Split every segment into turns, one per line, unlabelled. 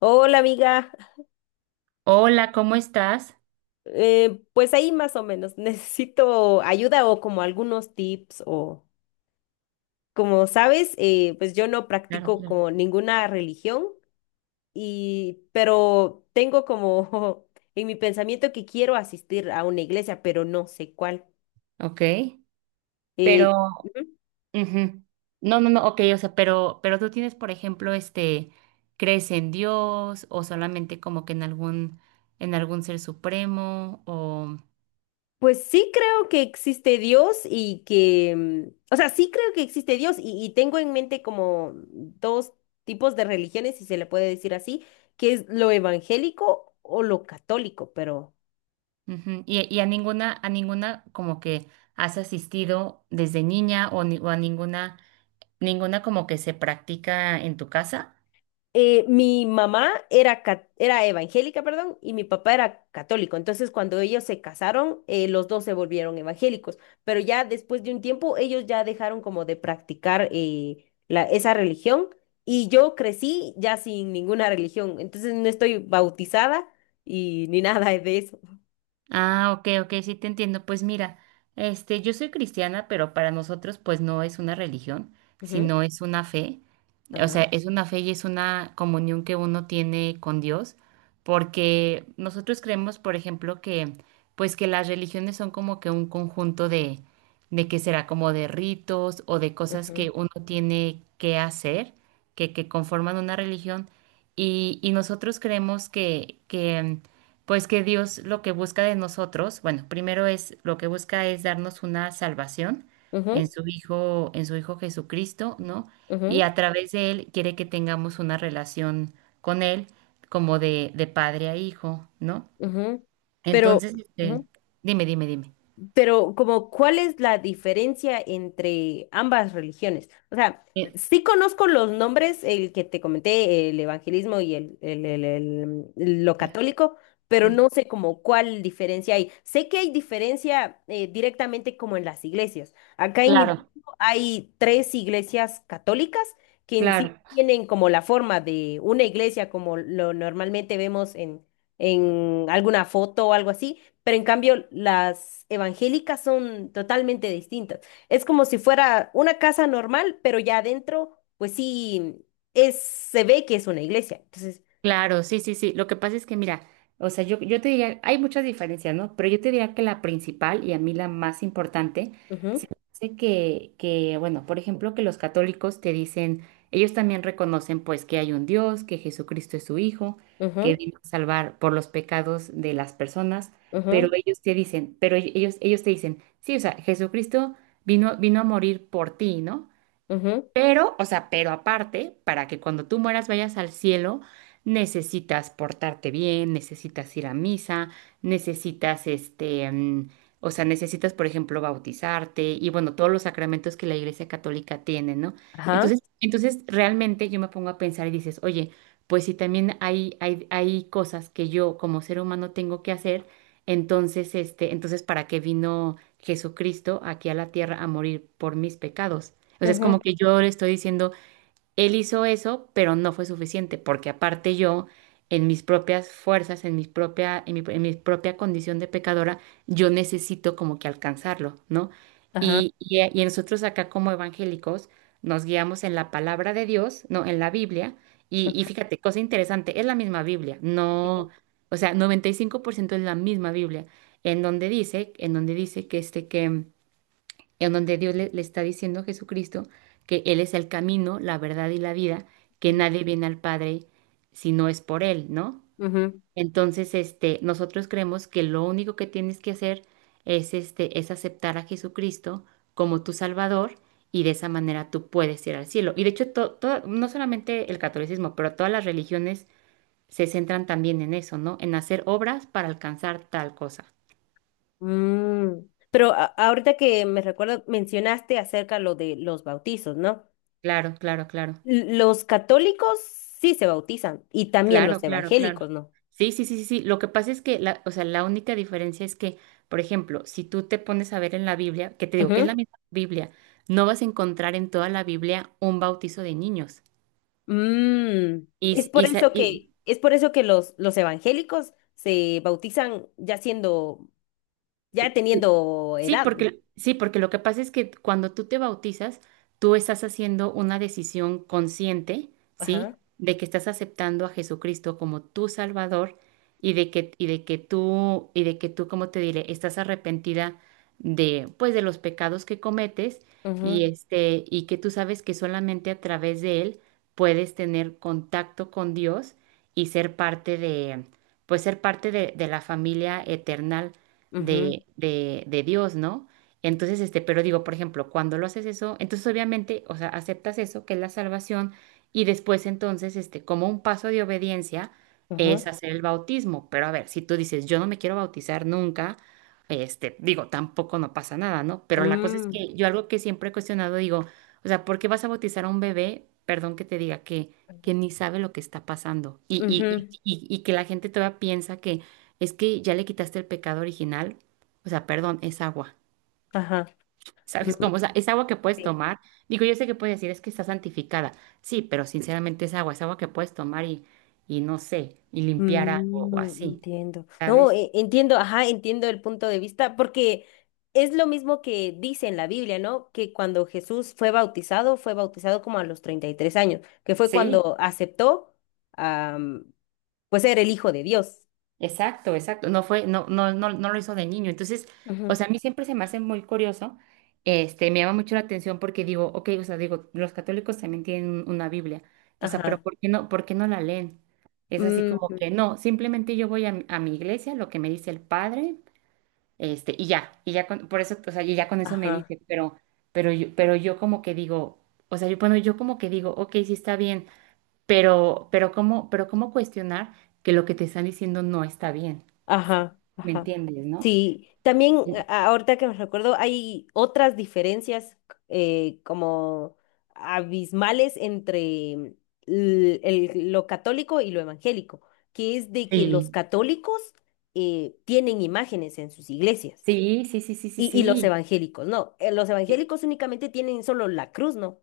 Hola amiga,
Hola, ¿cómo estás?
Pues ahí más o menos necesito ayuda o como algunos tips o como sabes, pues yo no
Claro,
practico
claro.
como ninguna religión pero tengo como en mi pensamiento que quiero asistir a una iglesia, pero no sé cuál.
Ok.
Eh,
Pero,
Ujú.
ujú. No, no, no, ok, o sea, pero tú tienes, por ejemplo, este, ¿crees en Dios o solamente como que en algún ser supremo o,
Pues sí creo que existe Dios y que, o sea, sí creo que existe Dios y tengo en mente como dos tipos de religiones, si se le puede decir así, que es lo evangélico o lo católico, pero.
ujú, Y a ninguna, como que has asistido desde niña o, o a ninguna, ninguna como que se practica en tu casa?
Mi mamá era evangélica, perdón, y mi papá era católico. Entonces, cuando ellos se casaron, los dos se volvieron evangélicos. Pero ya después de un tiempo, ellos ya dejaron como de practicar esa religión. Y yo crecí ya sin ninguna religión. Entonces, no estoy bautizada y ni nada de eso.
Ah, ok, ok, sí te entiendo. Pues mira, este, yo soy cristiana, pero para nosotros pues no es una religión,
Ujú,
sino es una fe. O
ajá,
sea, es una fe y es una comunión que uno tiene con Dios, porque nosotros creemos, por ejemplo, que pues que las religiones son como que un conjunto de que será como de ritos o de cosas
ujú,
que uno tiene que hacer, que conforman una religión. Y nosotros creemos que, pues que Dios lo que busca de nosotros, bueno, primero es lo que busca es darnos una salvación
ujú,
en su Hijo Jesucristo, ¿no? Y a través de Él quiere que tengamos una relación con Él como de padre a hijo, ¿no?
ujú, ujú. Pero,
Entonces, este,
ujú.
dime, dime, dime.
Pero como, ¿cuál es la diferencia entre ambas religiones? O sea,
Eh,
sí conozco los nombres, el que te comenté, el evangelismo y lo católico, pero
Sí,
no sé como cuál diferencia hay. Sé que hay diferencia directamente como en las iglesias. Acá en mi
Claro,
pueblo hay tres iglesias católicas que en sí
claro.
tienen como la forma de una iglesia como lo normalmente vemos en alguna foto o algo así, pero en cambio, las evangélicas son totalmente distintas. Es como si fuera una casa normal, pero ya adentro, pues sí, se ve que es una iglesia. Entonces.
Claro, sí, sí, sí. Lo que pasa es que, mira, o sea, yo te diría, hay muchas diferencias, ¿no? Pero yo te diría que la principal y a mí la más importante, se
Ujú,
me hace que, bueno, por ejemplo, que los católicos te dicen, ellos también reconocen, pues, que hay un Dios, que Jesucristo es su Hijo, que
ujú,
vino a salvar por los pecados de las personas, pero
ujú,
ellos te dicen, pero ellos te dicen, sí, o sea, Jesucristo vino, vino a morir por ti, ¿no?
ujú,
Pero, o sea, pero aparte, para que cuando tú mueras vayas al cielo, necesitas portarte bien, necesitas ir a misa, necesitas este, o sea, necesitas, por ejemplo, bautizarte y bueno, todos los sacramentos que la Iglesia Católica tiene, ¿no?
ajá,
Entonces, entonces realmente yo me pongo a pensar y dices, oye, pues si también hay cosas que yo como ser humano tengo que hacer, entonces, este, entonces, ¿para qué vino Jesucristo aquí a la tierra a morir por mis pecados? O sea, es como
ujú,
que yo le estoy diciendo, él hizo eso, pero no fue suficiente, porque aparte yo, en mis propias fuerzas, en mis propia, en mi propia condición de pecadora, yo necesito como que alcanzarlo, ¿no?
ajá,
Y nosotros acá como evangélicos nos guiamos en la palabra de Dios, ¿no? En la Biblia. Y,
ujú,
y fíjate, cosa interesante, es la misma Biblia,
sí,
no, o sea, 95% es la misma Biblia, en donde dice que este que en donde Dios le, le está diciendo a Jesucristo que Él es el camino, la verdad y la vida, que
ujú,
nadie viene al Padre si no es por Él, ¿no?
ujú,
Entonces, este, nosotros creemos que lo único que tienes que hacer es, este, es aceptar a Jesucristo como tu Salvador y de esa manera tú puedes ir al cielo. Y de hecho, no solamente el catolicismo, pero todas las religiones se centran también en eso, ¿no? En hacer obras para alcanzar tal cosa.
mm. Pero ahorita que me recuerdo, mencionaste acerca lo de los bautizos, ¿no?
Claro, claro, claro.
Los católicos sí se bautizan y también los
Claro, claro,
evangélicos,
claro.
¿no?
Sí, sí, sí, sí, sí. Lo que pasa es que, la, o sea, la única diferencia es que, por ejemplo, si tú te pones a ver en la Biblia, que te digo que es la misma Biblia, no vas a encontrar en toda la Biblia un bautizo de niños.
Mm,
Y,
es
s-
por
y, sa-
eso
y
que, es por eso que los evangélicos se bautizan ya teniendo edad, ¿no?
Sí, porque lo que pasa es que cuando tú te bautizas, tú estás haciendo una decisión consciente, ¿sí?
Ajá.
De que estás aceptando a Jesucristo como tu Salvador y de que tú, como te diré, estás arrepentida de, pues, de los pecados que cometes y
Ujú,
este, y que tú sabes que solamente a través de Él puedes tener contacto con Dios y ser parte de, pues, ser parte de la familia eterna
ujú,
de Dios, ¿no? Entonces, este, pero digo, por ejemplo, cuando lo haces eso, entonces obviamente, o sea, aceptas eso, que es la salvación, y después entonces, este, como un paso de obediencia, es
ujú,
hacer el bautismo. Pero a ver, si tú dices, yo no me quiero bautizar nunca, este, digo, tampoco no pasa nada, ¿no? Pero la cosa es
mm,
que yo algo que siempre he cuestionado, digo, o sea, ¿por qué vas a bautizar a un bebé? Perdón que te diga que ni sabe lo que está pasando
ujú.
y que la gente todavía piensa es que ya le quitaste el pecado original, o sea, perdón, es agua.
Ajá. Mm,
¿Sabes cómo? O sea, es agua que puedes
sí.
tomar. Digo, yo sé que puedes decir es que está santificada. Sí, pero sinceramente es agua que puedes tomar y no sé, y limpiar algo o
mm,
así,
entiendo. No,
¿sabes?
entiendo, ajá, entiendo el punto de vista, porque es lo mismo que dice en la Biblia, ¿no? Que cuando Jesús fue bautizado como a los 33 años, que fue
Sí.
cuando aceptó. Pues era el hijo de Dios.
Exacto, exacto. No fue, no, no, no, no lo hizo de niño. Entonces, o
Ajá.
sea, a mí siempre se me hace muy curioso, este, me llama mucho la atención porque digo, ok, o sea, digo, los católicos también tienen una Biblia. O sea, pero
Ajá.
¿por qué no la leen? Es así
Mm,
como que no, simplemente yo voy a mi iglesia, lo que me dice el padre, este, y ya con, por eso, o sea, y ya con eso me
ajá.
dice, pero, pero yo como que digo, o sea, yo, bueno, yo como que digo, ok, sí está bien, pero, pero cómo cuestionar que lo que te están diciendo no está bien.
Ajá.
¿Me
Ajá.
entiendes, no?
Sí, también, ahorita que me recuerdo, hay otras diferencias como abismales entre lo católico y lo evangélico, que es de que los
Sí,
católicos tienen imágenes en sus iglesias
Sí, sí, sí, sí, sí,
y los
sí.
evangélicos no. Los evangélicos únicamente tienen solo la cruz, ¿no?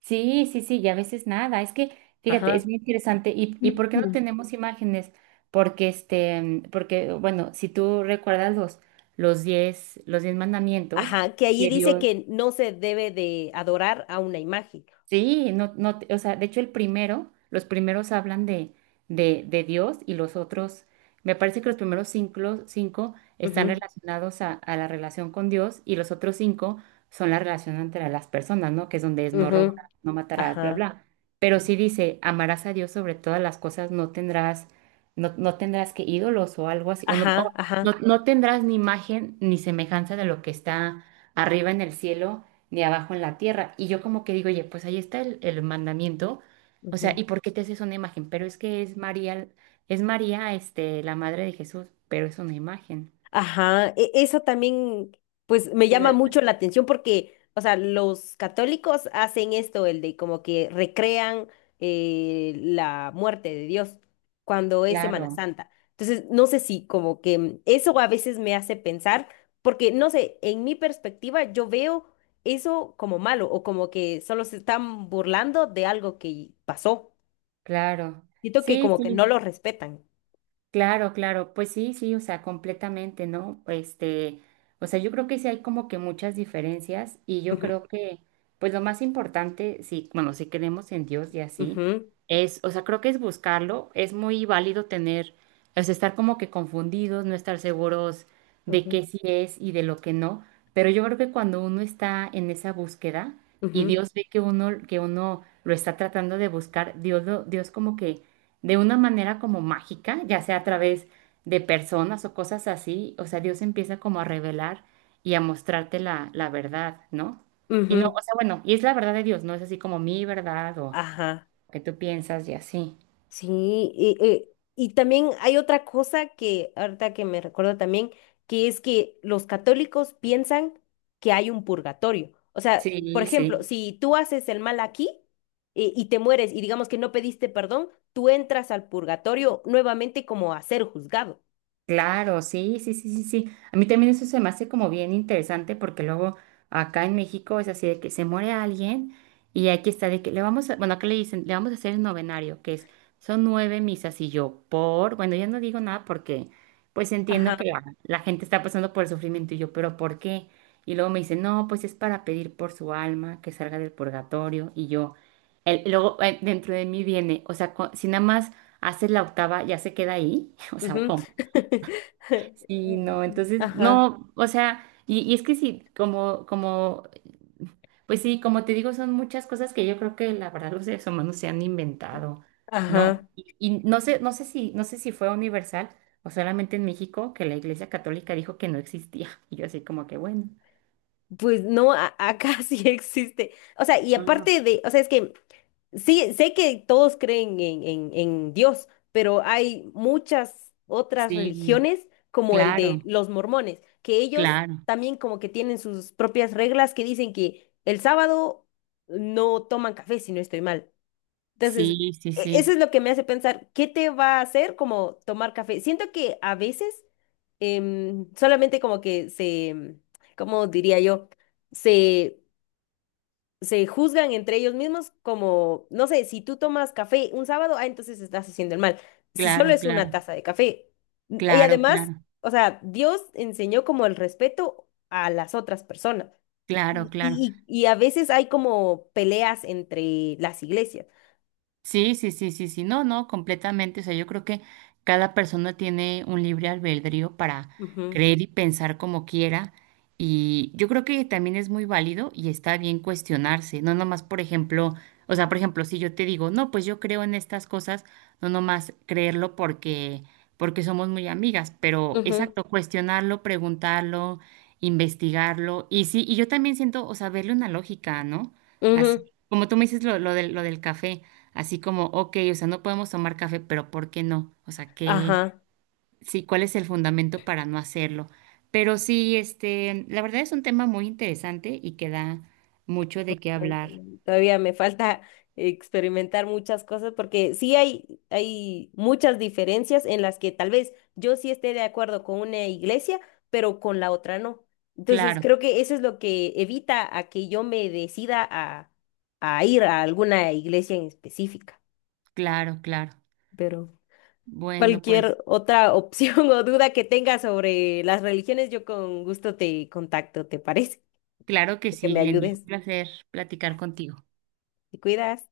Sí, sí, sí, y a veces nada. Es que, fíjate, es
Ajá.
muy interesante. Y por qué no
Ujú.
tenemos imágenes? Porque, este, porque, bueno, si tú recuerdas los, los 10 mandamientos
Ajá, que allí
que
dice
Dios,
que no se debe de adorar a una imagen.
Sí, no, no, o sea, de hecho el primero, los primeros hablan de Dios y los otros, me parece que los primeros cinco están
Ujú,
relacionados a la relación con Dios y los otros cinco son la relación entre las personas, ¿no? Que es donde es no
ujú,
robarás, no matarás, bla,
ajá,
bla. Pero sí dice, amarás a Dios sobre todas las cosas, no tendrás, no tendrás que ídolos o algo así, o no,
ajá,
o
ajá.
no tendrás ni imagen ni semejanza de lo que está arriba en el cielo de abajo en la tierra. Y yo como que digo, oye, pues ahí está el mandamiento. O sea,
Ujú.
¿y por qué te haces una imagen? Pero es que es María, este, la madre de Jesús, pero es una imagen.
Ajá, eso también, pues me llama
O
mucho la atención porque, o sea, los católicos hacen esto, el de como que recrean la muerte de Dios cuando es Semana
Claro,
Santa. Entonces, no sé si como que eso a veces me hace pensar, porque no sé, en mi perspectiva yo veo eso como malo o como que solo se están burlando de algo que pasó.
claro.
Siento que
Sí,
como que no
sí.
lo respetan.
Claro, claro, pues sí, sí, o sea, completamente, ¿no? Este, o sea, yo creo que sí hay como que muchas diferencias y yo
Ujú,
creo que, pues lo más importante, sí, bueno, si creemos en Dios y así,
ujú,
es, o sea, creo que es buscarlo, es muy válido tener, o sea, estar como que confundidos, no estar seguros de
ujú,
qué sí es y de lo que no, pero yo creo que cuando uno está en esa búsqueda y
ujú,
Dios ve que uno lo está tratando de buscar, Dios, Dios como que de una manera como mágica, ya sea a través de personas o cosas así, o sea, Dios empieza como a revelar y a mostrarte la, la verdad, ¿no? Y no,
ujú,
o sea, bueno, y es la verdad de Dios, no es así como mi verdad o
ajá.
lo que tú piensas y así.
Sí, y también hay otra cosa que ahorita que me recuerdo también, que es que los católicos piensan que hay un purgatorio. O sea, por
Sí,
ejemplo,
sí.
si tú haces el mal aquí y te mueres y digamos que no pediste perdón, tú entras al purgatorio nuevamente como a ser juzgado.
Claro, sí, sí, sí, sí, sí. A mí también eso se me hace como bien interesante porque luego acá en México es así de que se muere alguien y aquí está de que le vamos a, bueno, acá le dicen, le vamos a hacer el novenario, que es, son nueve misas y yo por, bueno, yo no digo nada porque pues
Ajá.
entiendo que la gente está pasando por el sufrimiento y yo, pero ¿por qué? Y luego me dicen, no, pues es para pedir por su alma que salga del purgatorio y yo, el, luego dentro de mí viene, o sea, si nada más haces la octava ya se queda ahí, o sea,
Ujú.
¿cómo? Sí, no, entonces,
Ajá.
no, o sea, y es que sí, como, como, pues sí, como te digo, son muchas cosas que yo creo que la verdad los seres humanos se han inventado, ¿no?
Ajá.
Y no sé, no sé si fue universal o solamente en México que la Iglesia Católica dijo que no existía. Y yo así como que, bueno.
Pues no, acá sí existe. O sea, y
Ah, ok.
aparte de, o sea, es que sí, sé que todos creen en Dios, pero hay muchas otras
Sí,
religiones, como el de
claro,
los mormones, que ellos
claro.
también como que tienen sus propias reglas que dicen que el sábado no toman café, si no estoy mal. Entonces,
Sí, sí,
eso
sí.
es lo que me hace pensar, ¿qué te va a hacer como tomar café? Siento que a veces solamente como que ¿cómo diría yo? Se, se juzgan entre ellos mismos como, no sé, si tú tomas café un sábado, ah, entonces estás haciendo el mal. Si solo
Claro,
es una
claro.
taza de café. Y
Claro,
además,
claro.
o sea, Dios enseñó como el respeto a las otras personas.
Claro,
Y,
claro.
y- y a veces hay como peleas entre las iglesias.
Sí, sí, sí, sí, sí, no, no, completamente. O sea, yo creo que cada persona tiene un libre albedrío para
Ujú,
creer y pensar como quiera. Y yo creo que también es muy válido y está bien cuestionarse. No nomás, por ejemplo, o sea, por ejemplo, si yo te digo, no, pues yo creo en estas cosas, no nomás creerlo porque, porque somos muy amigas, pero
ujú.
exacto, cuestionarlo, preguntarlo, investigarlo. Y sí, y yo también siento, o sea, verle una lógica, ¿no?
Ujú,
Así, como tú me dices lo del café, así como, ok, o sea, no podemos tomar café, pero ¿por qué no? O sea, qué
ajá,
sí, ¿cuál es el fundamento para no hacerlo? Pero sí, este, la verdad es un tema muy interesante y que da mucho de qué
yo
hablar.
también. Todavía me falta experimentar muchas cosas porque sí hay muchas diferencias en las que tal vez yo sí esté de acuerdo con una iglesia, pero con la otra no. Entonces
Claro,
creo que eso es lo que evita a que yo me decida a ir a alguna iglesia en específica.
claro, claro.
Pero
Bueno, pues,
cualquier otra opción o duda que tengas sobre las religiones, yo con gusto te contacto, ¿te parece?
claro que
Que
sí,
me
Glendy, un
ayudes.
placer platicar contigo.
Te cuidas.